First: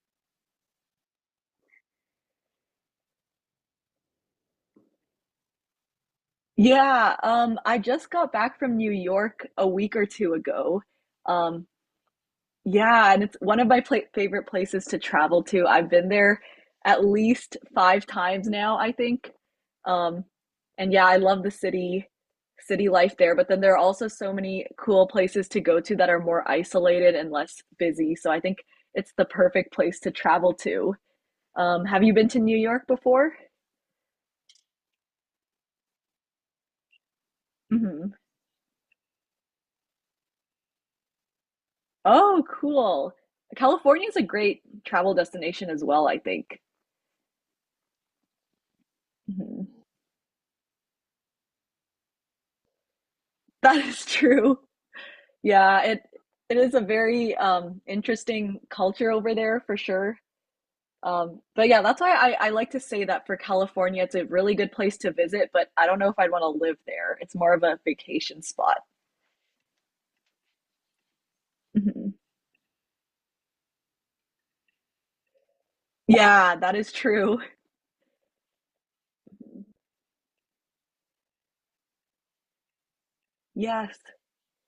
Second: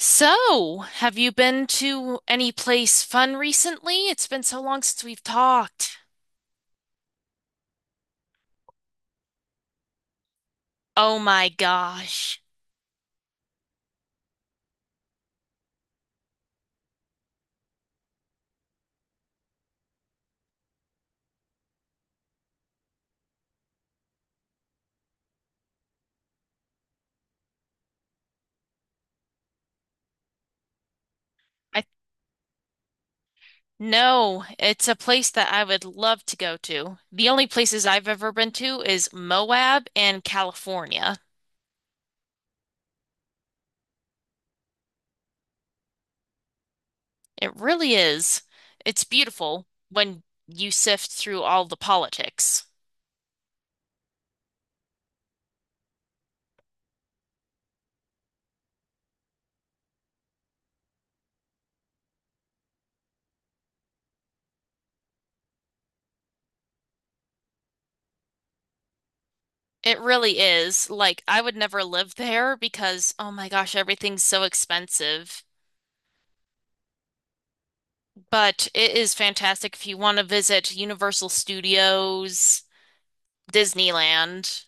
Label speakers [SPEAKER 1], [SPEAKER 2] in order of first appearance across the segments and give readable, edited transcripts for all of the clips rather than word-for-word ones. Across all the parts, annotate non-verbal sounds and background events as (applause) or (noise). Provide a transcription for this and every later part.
[SPEAKER 1] So, have you been to any place fun recently? It's been so long since we've talked.
[SPEAKER 2] Yeah, I just got back from New York a week or two ago.
[SPEAKER 1] Oh my
[SPEAKER 2] Um,
[SPEAKER 1] gosh.
[SPEAKER 2] yeah, and it's one of my pla favorite places to travel to. I've been there at least five times now, I think. Um, and yeah, I love city life there. But then there are also so many cool places to go to that are more isolated and less busy. So I think it's the perfect place to travel to.
[SPEAKER 1] I
[SPEAKER 2] Have you been to New York before?
[SPEAKER 1] No, it's a place that I would love to go to. The only places I've
[SPEAKER 2] Mhm.
[SPEAKER 1] ever been to is Moab and California.
[SPEAKER 2] Oh, cool. California is a great travel destination as well, I think.
[SPEAKER 1] It really is. It's beautiful
[SPEAKER 2] Mhm. (laughs)
[SPEAKER 1] when you sift through all the politics.
[SPEAKER 2] That is true. Yeah, it is a very interesting culture over there for sure. But yeah, that's why I like to say that for California, it's a really good place to visit, but I don't know if I'd want to live there. It's more of a vacation spot.
[SPEAKER 1] It really is. Like, I would never
[SPEAKER 2] Mhm.
[SPEAKER 1] live there because, oh my gosh, everything's so expensive.
[SPEAKER 2] Yeah, that is true.
[SPEAKER 1] But it is fantastic if you want to visit Universal Studios,
[SPEAKER 2] Yes.
[SPEAKER 1] Disneyland,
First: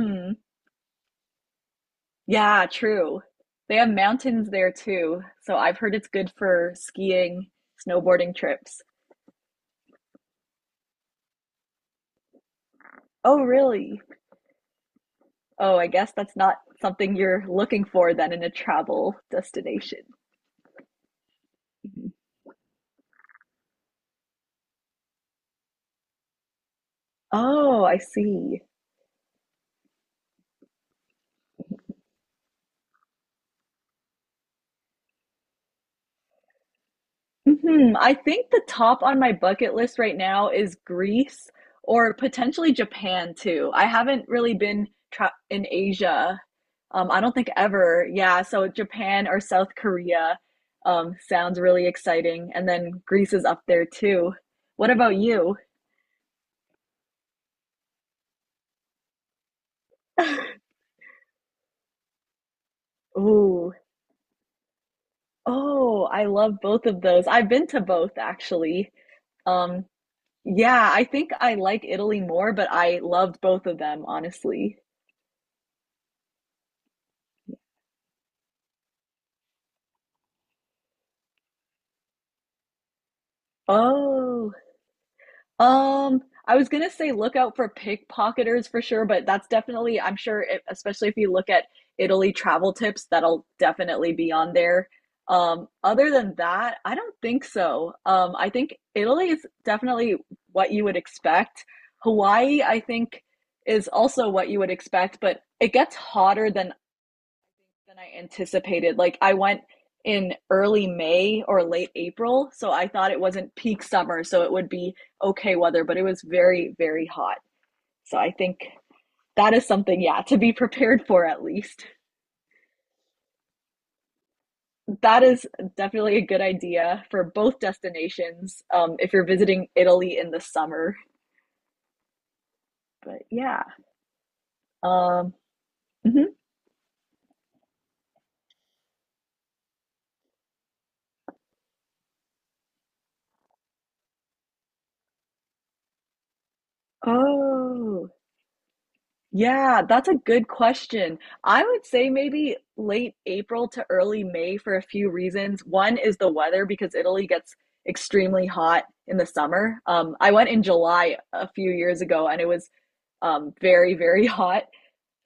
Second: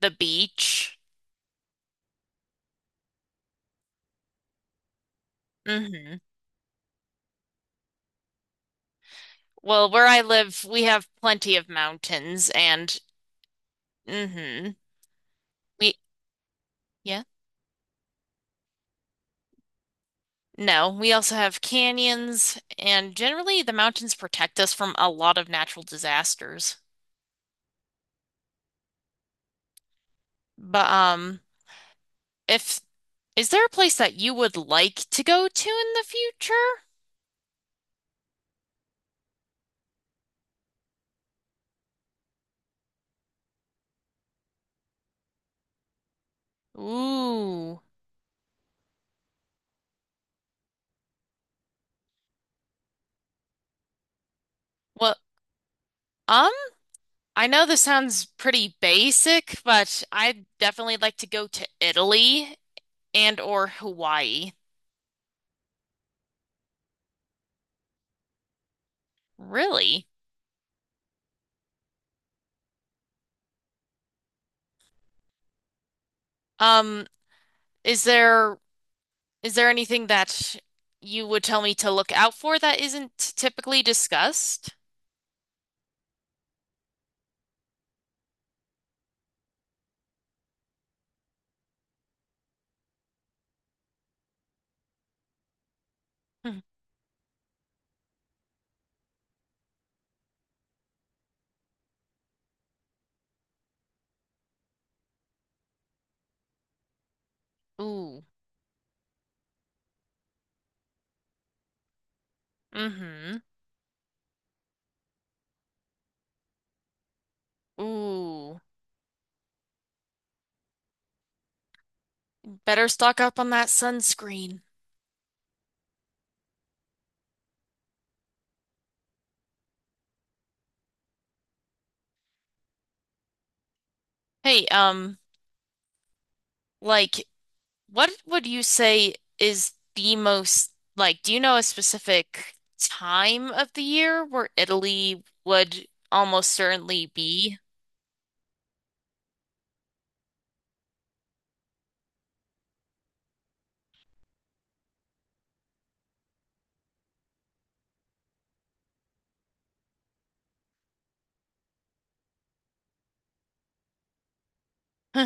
[SPEAKER 1] the beach.
[SPEAKER 2] Yeah, true. They have mountains there too, so I've heard it's
[SPEAKER 1] hmm
[SPEAKER 2] good for skiing, snowboarding trips.
[SPEAKER 1] Well, where I live, we have plenty of mountains and
[SPEAKER 2] Oh, really?
[SPEAKER 1] hmm
[SPEAKER 2] Oh, I
[SPEAKER 1] We
[SPEAKER 2] guess that's not something
[SPEAKER 1] yeah.
[SPEAKER 2] you're looking for then in a travel destination.
[SPEAKER 1] No, we also have canyons and generally the mountains protect us from a lot of natural disasters.
[SPEAKER 2] Oh, I see.
[SPEAKER 1] But if is there a place that you would like to go to in the future?
[SPEAKER 2] Mhm, I think the top on my bucket list right now is Greece or potentially Japan too. I haven't really been tra in Asia. I don't think
[SPEAKER 1] Ooh.
[SPEAKER 2] ever. Yeah, so Japan or South Korea sounds really exciting. And then Greece is up there too. What about
[SPEAKER 1] Well,
[SPEAKER 2] you?
[SPEAKER 1] um, I know this sounds pretty basic, but I'd
[SPEAKER 2] (laughs)
[SPEAKER 1] definitely like to go to Italy and or
[SPEAKER 2] Ooh.
[SPEAKER 1] Hawaii.
[SPEAKER 2] Oh, I love both of those. I've been to both actually. Um,
[SPEAKER 1] Really?
[SPEAKER 2] yeah, I think I like Italy more, but I loved both of them, honestly.
[SPEAKER 1] Um, is there anything that you would tell me to look out for that isn't typically
[SPEAKER 2] Oh,
[SPEAKER 1] discussed?
[SPEAKER 2] I was gonna say look out for pickpocketers for sure, but that's definitely, I'm sure, it, especially if you look at Italy travel tips, that'll definitely be on there. Other than
[SPEAKER 1] Hmm.
[SPEAKER 2] that, I don't think so. I think Italy is definitely what you would expect. Hawaii, I think, is also what you would expect, but it gets hotter than I
[SPEAKER 1] Ooh.
[SPEAKER 2] anticipated. Like I went in early May or late April, so I thought it
[SPEAKER 1] Mm-hmm.
[SPEAKER 2] wasn't peak summer, so it would be okay weather, but it was very, very hot. So I
[SPEAKER 1] Ooh.
[SPEAKER 2] think that is something, yeah, to be (laughs) prepared for at least.
[SPEAKER 1] Better stock up on that sunscreen.
[SPEAKER 2] That is definitely a good idea for both destinations if you're visiting Italy in the summer. But yeah.
[SPEAKER 1] Hey,
[SPEAKER 2] Um, mhm.
[SPEAKER 1] like what would you say is the most do you know a specific time of the year where Italy would almost certainly be?
[SPEAKER 2] Oh, yeah, that's a good question. I would say maybe late April to early May for a few reasons. One is the weather because Italy gets extremely hot in the summer. I went in July a few years ago and it was very, very (laughs) hot.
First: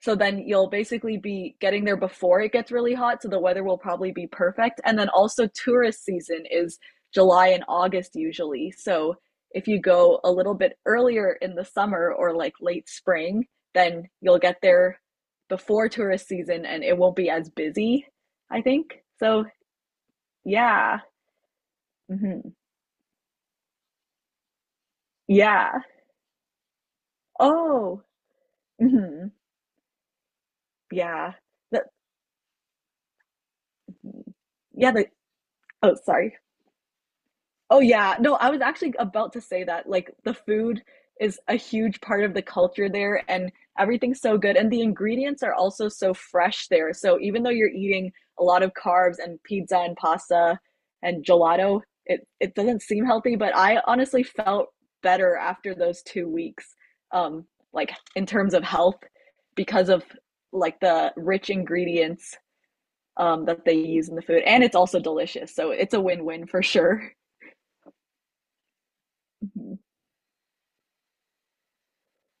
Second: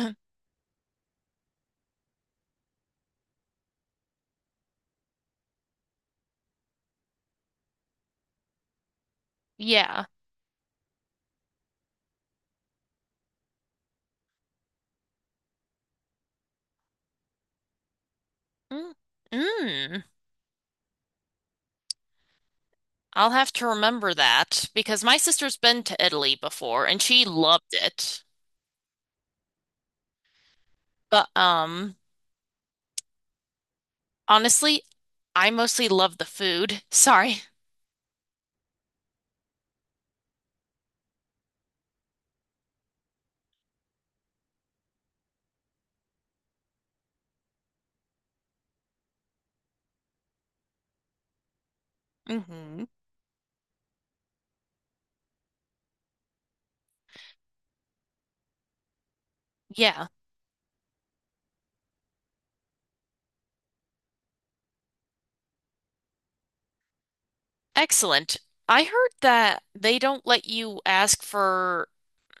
[SPEAKER 2] So then you'll basically be getting there before it gets really hot. So the weather will probably be perfect. And then also, tourist season is July and August usually. So if you
[SPEAKER 1] Yeah.
[SPEAKER 2] go a little bit earlier in the summer or like late spring, then you'll get there before tourist season and it won't be as busy, I
[SPEAKER 1] Mm.
[SPEAKER 2] think. So,
[SPEAKER 1] Mm.
[SPEAKER 2] yeah. Hmm.
[SPEAKER 1] I'll have to remember that because my sister's
[SPEAKER 2] Yeah.
[SPEAKER 1] been to Italy before and she loved
[SPEAKER 2] Oh,
[SPEAKER 1] it.
[SPEAKER 2] hmm,
[SPEAKER 1] But
[SPEAKER 2] yeah. The,
[SPEAKER 1] Honestly,
[SPEAKER 2] yeah.
[SPEAKER 1] I mostly
[SPEAKER 2] Oh,
[SPEAKER 1] love the
[SPEAKER 2] sorry.
[SPEAKER 1] food. (laughs) Sorry.
[SPEAKER 2] Oh yeah. No, I was actually about to say that. Like the food is a huge part of the culture there and everything's so good and the ingredients are also so fresh there. So even though you're eating a lot of carbs and pizza and pasta and gelato, it doesn't
[SPEAKER 1] hmm
[SPEAKER 2] seem healthy, but I honestly felt better after those 2 weeks um like in terms of health because of
[SPEAKER 1] Yeah,
[SPEAKER 2] like the rich ingredients that they use in the food and it's also delicious. So it's a win-win for sure.
[SPEAKER 1] excellent. I heard that
[SPEAKER 2] (laughs)
[SPEAKER 1] they don't let you ask for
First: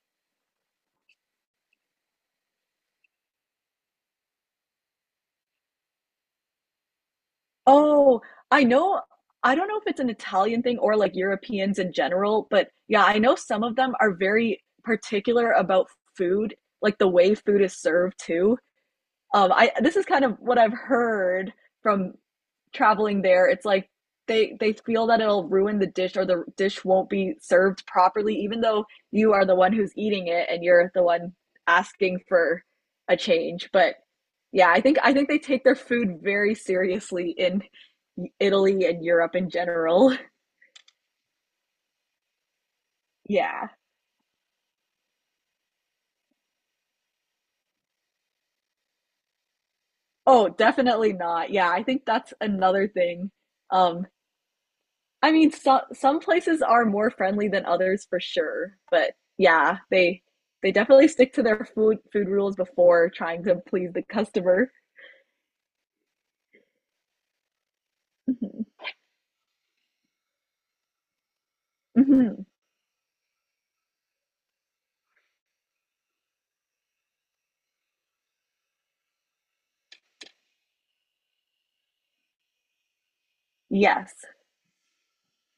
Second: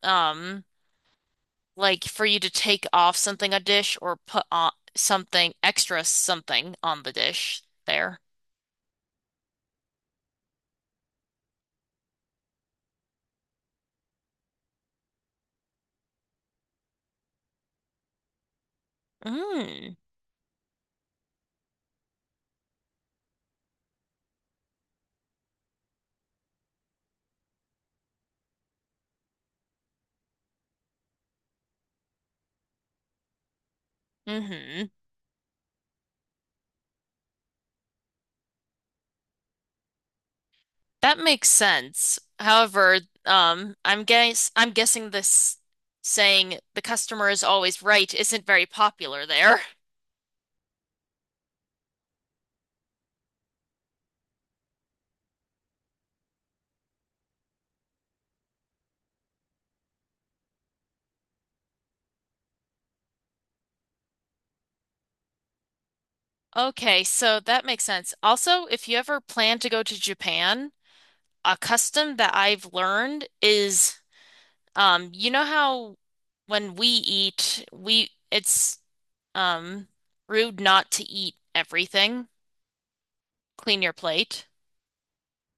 [SPEAKER 1] um for you to take off something a dish or put on something extra something on the dish there.
[SPEAKER 2] Oh, I know. I don't know if it's an Italian thing or like Europeans in general, but yeah, I know some of them are very particular about food, like the way food is served too. I this
[SPEAKER 1] Mm.
[SPEAKER 2] is kind of what I've heard from traveling there, it's like they feel that it'll ruin the dish or the dish won't be served properly, even though you are the one who's eating it and you're the one asking for a change. But yeah,
[SPEAKER 1] hmm
[SPEAKER 2] I think they take their food very seriously in Italy and Europe in general. (laughs)
[SPEAKER 1] That makes sense. However,
[SPEAKER 2] Yeah.
[SPEAKER 1] um, I'm guessing this saying the customer is always right isn't very popular there.
[SPEAKER 2] Oh, definitely not. Yeah, I think that's another thing. Um, I mean, so, some places are more friendly than others for sure, but yeah, they definitely stick to their food rules before trying to please the customer.
[SPEAKER 1] Okay, so that makes sense.
[SPEAKER 2] Mhm.
[SPEAKER 1] Also, if you ever plan to go to Japan, a custom that
[SPEAKER 2] Mhm.
[SPEAKER 1] I've learned is, you know how when we eat, we it's Um, rude not to eat everything. Clean your
[SPEAKER 2] Yes.
[SPEAKER 1] plate.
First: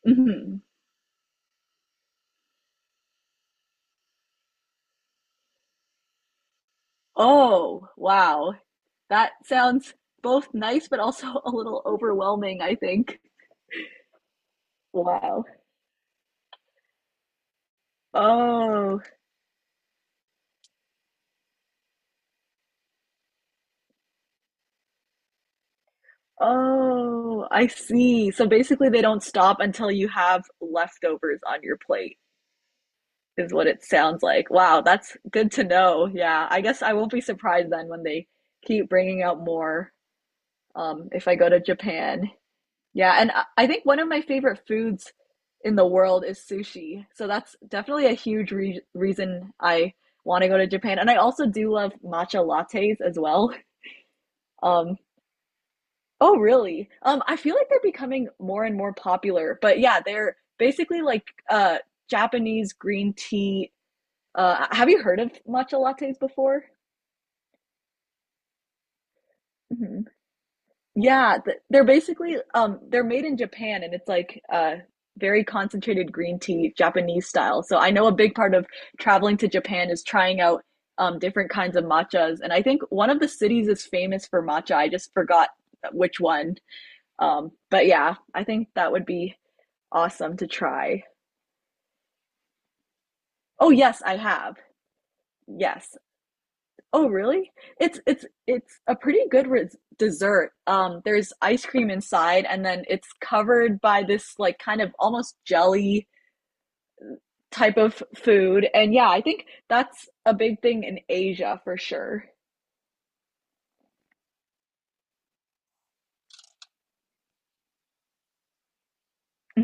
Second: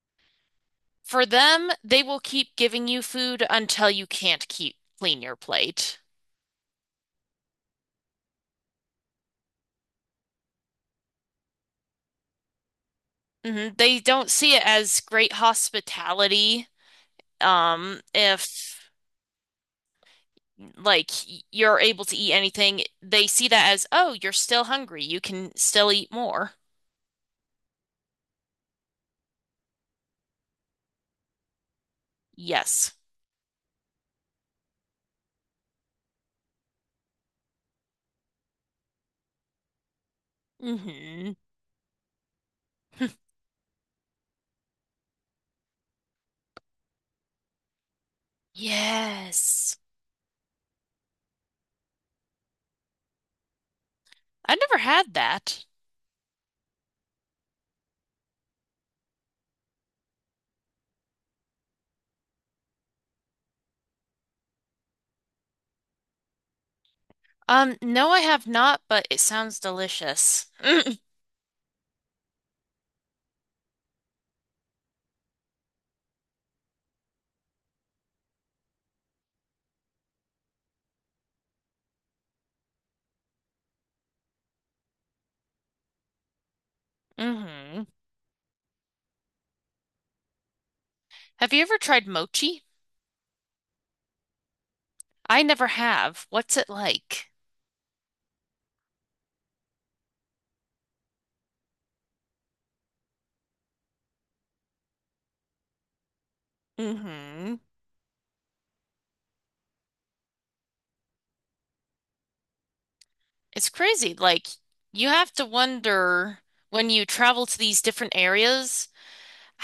[SPEAKER 2] Hmm.
[SPEAKER 1] For them, they will keep giving you food until you can't keep clean your plate.
[SPEAKER 2] Oh, wow. That sounds both nice but also (laughs) a little overwhelming, I think.
[SPEAKER 1] Mhm. They don't see it as great
[SPEAKER 2] Wow.
[SPEAKER 1] hospitality. If
[SPEAKER 2] Oh,
[SPEAKER 1] like You're able to eat anything, they see that as, oh, you're still hungry. You can still eat more.
[SPEAKER 2] oh, I see. So basically, they don't stop until you have leftovers on your plate.
[SPEAKER 1] Yes.
[SPEAKER 2] Is what it sounds like. Wow, that's good to know. Yeah, I guess I won't be surprised then when they keep bringing out more if
[SPEAKER 1] hmm
[SPEAKER 2] I go to Japan. Yeah, and
[SPEAKER 1] (laughs)
[SPEAKER 2] I- think one of my favorite foods in the world is sushi. So that's definitely a huge re- reason
[SPEAKER 1] Yes.
[SPEAKER 2] I want to go to Japan. And I also do love matcha lattes as well.
[SPEAKER 1] I've never
[SPEAKER 2] Um,
[SPEAKER 1] had that.
[SPEAKER 2] oh, really? I feel like they're becoming more and more popular. But yeah, they're basically like uh, Japanese green tea. Have you heard of matcha lattes before?
[SPEAKER 1] No, I have not, but it sounds
[SPEAKER 2] Hmm.
[SPEAKER 1] delicious. (laughs)
[SPEAKER 2] Yeah, th- they're basically they're made in Japan and it's like very concentrated green tea, Japanese style. So I know a big part of traveling to Japan is trying out different kinds of matchas and I think one of the cities is famous for matcha. I just forgot which one.
[SPEAKER 1] Mm-hmm.
[SPEAKER 2] But yeah, I think that would be awesome to try.
[SPEAKER 1] Have you ever tried mochi?
[SPEAKER 2] Oh yes, I have.
[SPEAKER 1] I never
[SPEAKER 2] Yes.
[SPEAKER 1] have. What's it
[SPEAKER 2] Oh,
[SPEAKER 1] like?
[SPEAKER 2] really? It's it's a pretty good res dessert. There's ice cream inside, and then it's covered by this like kind of almost jelly
[SPEAKER 1] Mm-hmm.
[SPEAKER 2] type of food. And yeah, I think that's a big thing in Asia for sure.
[SPEAKER 1] It's crazy. Like, you have to wonder when you travel to these different areas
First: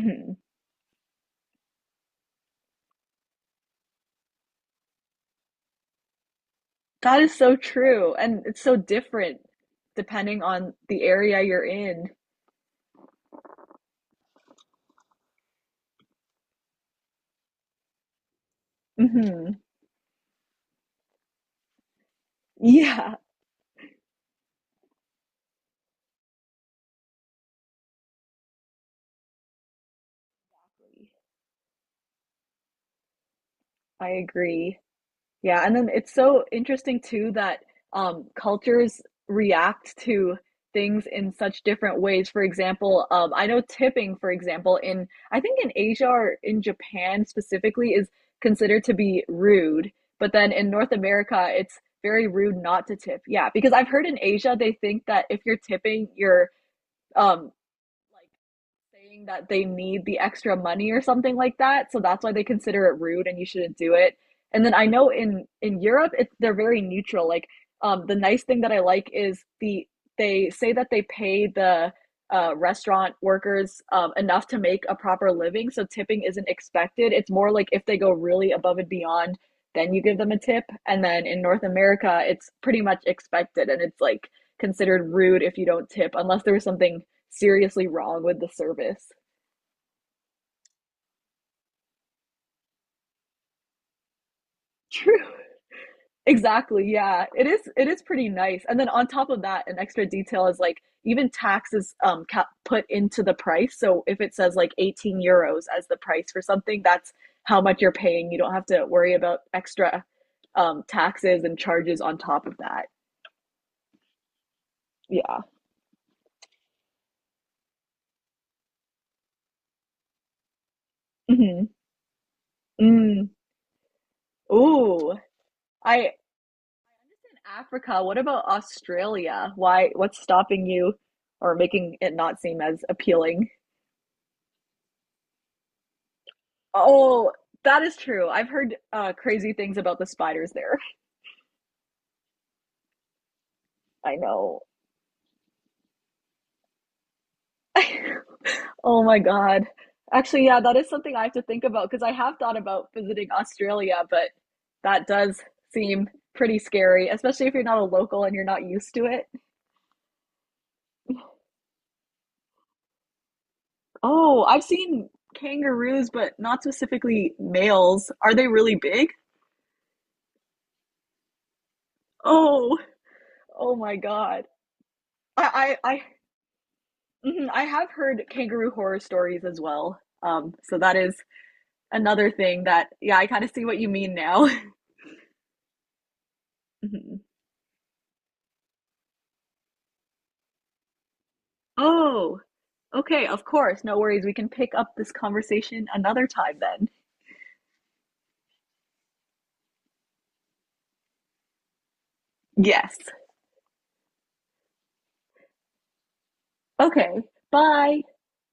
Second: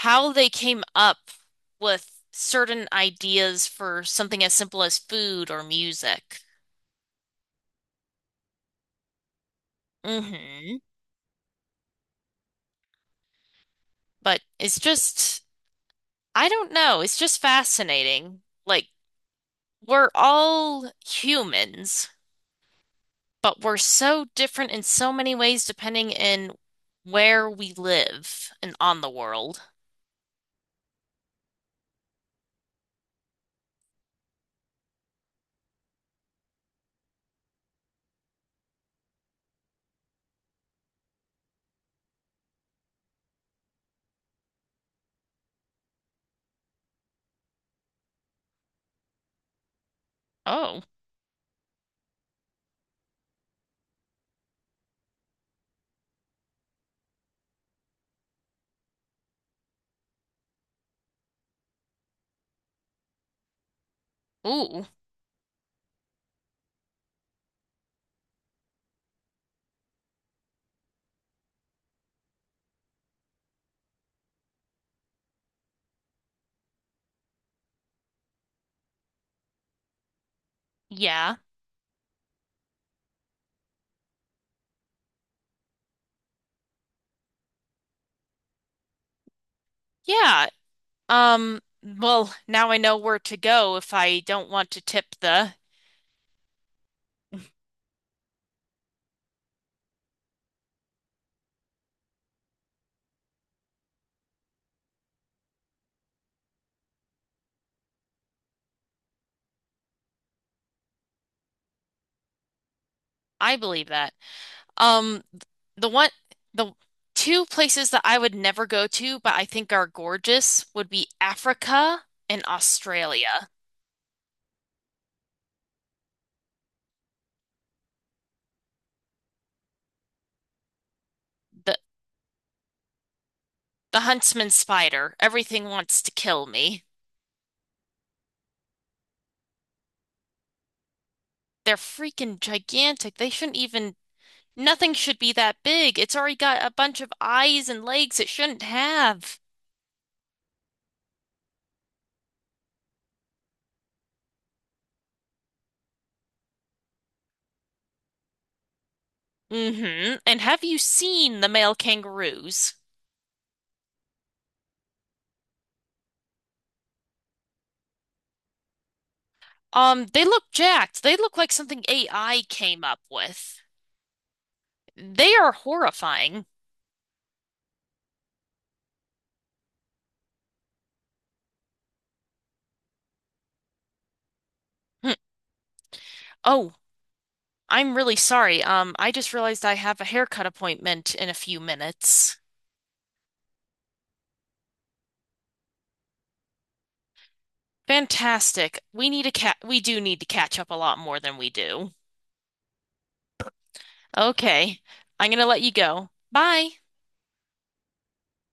[SPEAKER 1] how they came up with certain ideas for something as simple as food or music.
[SPEAKER 2] That is so true, and it's so different depending on
[SPEAKER 1] Mm-hmm.
[SPEAKER 2] the area you're in.
[SPEAKER 1] But it's just, I don't know. It's just fascinating. Like,
[SPEAKER 2] Hmm.
[SPEAKER 1] we're all humans,
[SPEAKER 2] Yeah,
[SPEAKER 1] but we're so different in so many ways depending in where we live and on the world.
[SPEAKER 2] I agree. Yeah, and then it's so interesting too that cultures react to things in such different ways. For example, I know tipping, for example, in I think in Asia or in Japan specifically is considered to be rude, but then in
[SPEAKER 1] Oh,
[SPEAKER 2] North America, it's very rude not to tip. Yeah, because I've heard in Asia they think that if you're tipping, you're um, like saying that they need the extra money or something like that. So that's why they consider it rude and you shouldn't do it. And then
[SPEAKER 1] ooh,
[SPEAKER 2] I know in Europe, it's they're very neutral. Like the nice thing that I like is they say that they pay the restaurant workers enough to make a proper living, so tipping isn't expected. It's more like if they go really above and beyond, then you give them a tip. And then
[SPEAKER 1] yeah,
[SPEAKER 2] in North America, it's pretty much expected, and it's like considered rude if you don't tip unless there was something seriously wrong with the service.
[SPEAKER 1] yeah. Well, now I know where to go if I don't want to
[SPEAKER 2] (laughs)
[SPEAKER 1] tip
[SPEAKER 2] True.
[SPEAKER 1] the.
[SPEAKER 2] Exactly. Yeah. It is pretty nice. And then on top of that, an extra detail is like even taxes cap- put into the price. So if it says like €18 as the price for something, that's how much you're paying. You don't have to worry about extra taxes and charges on top of that.
[SPEAKER 1] I believe that. Um,
[SPEAKER 2] Yeah.
[SPEAKER 1] the one, the two places that I would never go to, but I think are gorgeous, would be
[SPEAKER 2] Mhm.
[SPEAKER 1] Africa and
[SPEAKER 2] Mm.
[SPEAKER 1] Australia.
[SPEAKER 2] Ooh. I in Africa, what about Australia? Why what's stopping you or
[SPEAKER 1] The
[SPEAKER 2] making it not seem as appealing?
[SPEAKER 1] the huntsman spider. Everything wants to kill me.
[SPEAKER 2] Oh, that is true. I've heard crazy things about the spiders there.
[SPEAKER 1] They're freaking gigantic. They shouldn't even
[SPEAKER 2] I know.
[SPEAKER 1] Nothing should be that big. It's already got a bunch of eyes and legs it
[SPEAKER 2] (laughs)
[SPEAKER 1] shouldn't
[SPEAKER 2] Oh my
[SPEAKER 1] have.
[SPEAKER 2] God. Actually, yeah, that is something I have to think about because I have thought about visiting Australia, but that does seem pretty scary, especially if you're not a local and you're not used to it.
[SPEAKER 1] Mm-hmm. And have you seen the male kangaroos?
[SPEAKER 2] Oh, I've seen kangaroos, but not specifically males. Are they really big?
[SPEAKER 1] They look jacked. They look like something AI
[SPEAKER 2] Oh,
[SPEAKER 1] came up with.
[SPEAKER 2] oh my God.
[SPEAKER 1] They are
[SPEAKER 2] I I I,
[SPEAKER 1] horrifying.
[SPEAKER 2] mhm, I have heard kangaroo horror stories as well. So that is another thing that yeah, I kind of see what you mean now. (laughs)
[SPEAKER 1] Hm. Oh,
[SPEAKER 2] Mhm.
[SPEAKER 1] I'm really sorry. I just realized I have a haircut appointment in a few minutes.
[SPEAKER 2] Oh, okay, of course. No worries. We can pick up this conversation another time then.
[SPEAKER 1] Fantastic. We need a cat. We do need to catch up a lot more than we do.
[SPEAKER 2] Yes.
[SPEAKER 1] Okay. I'm gonna let you go. Bye.
[SPEAKER 2] Okay. Bye.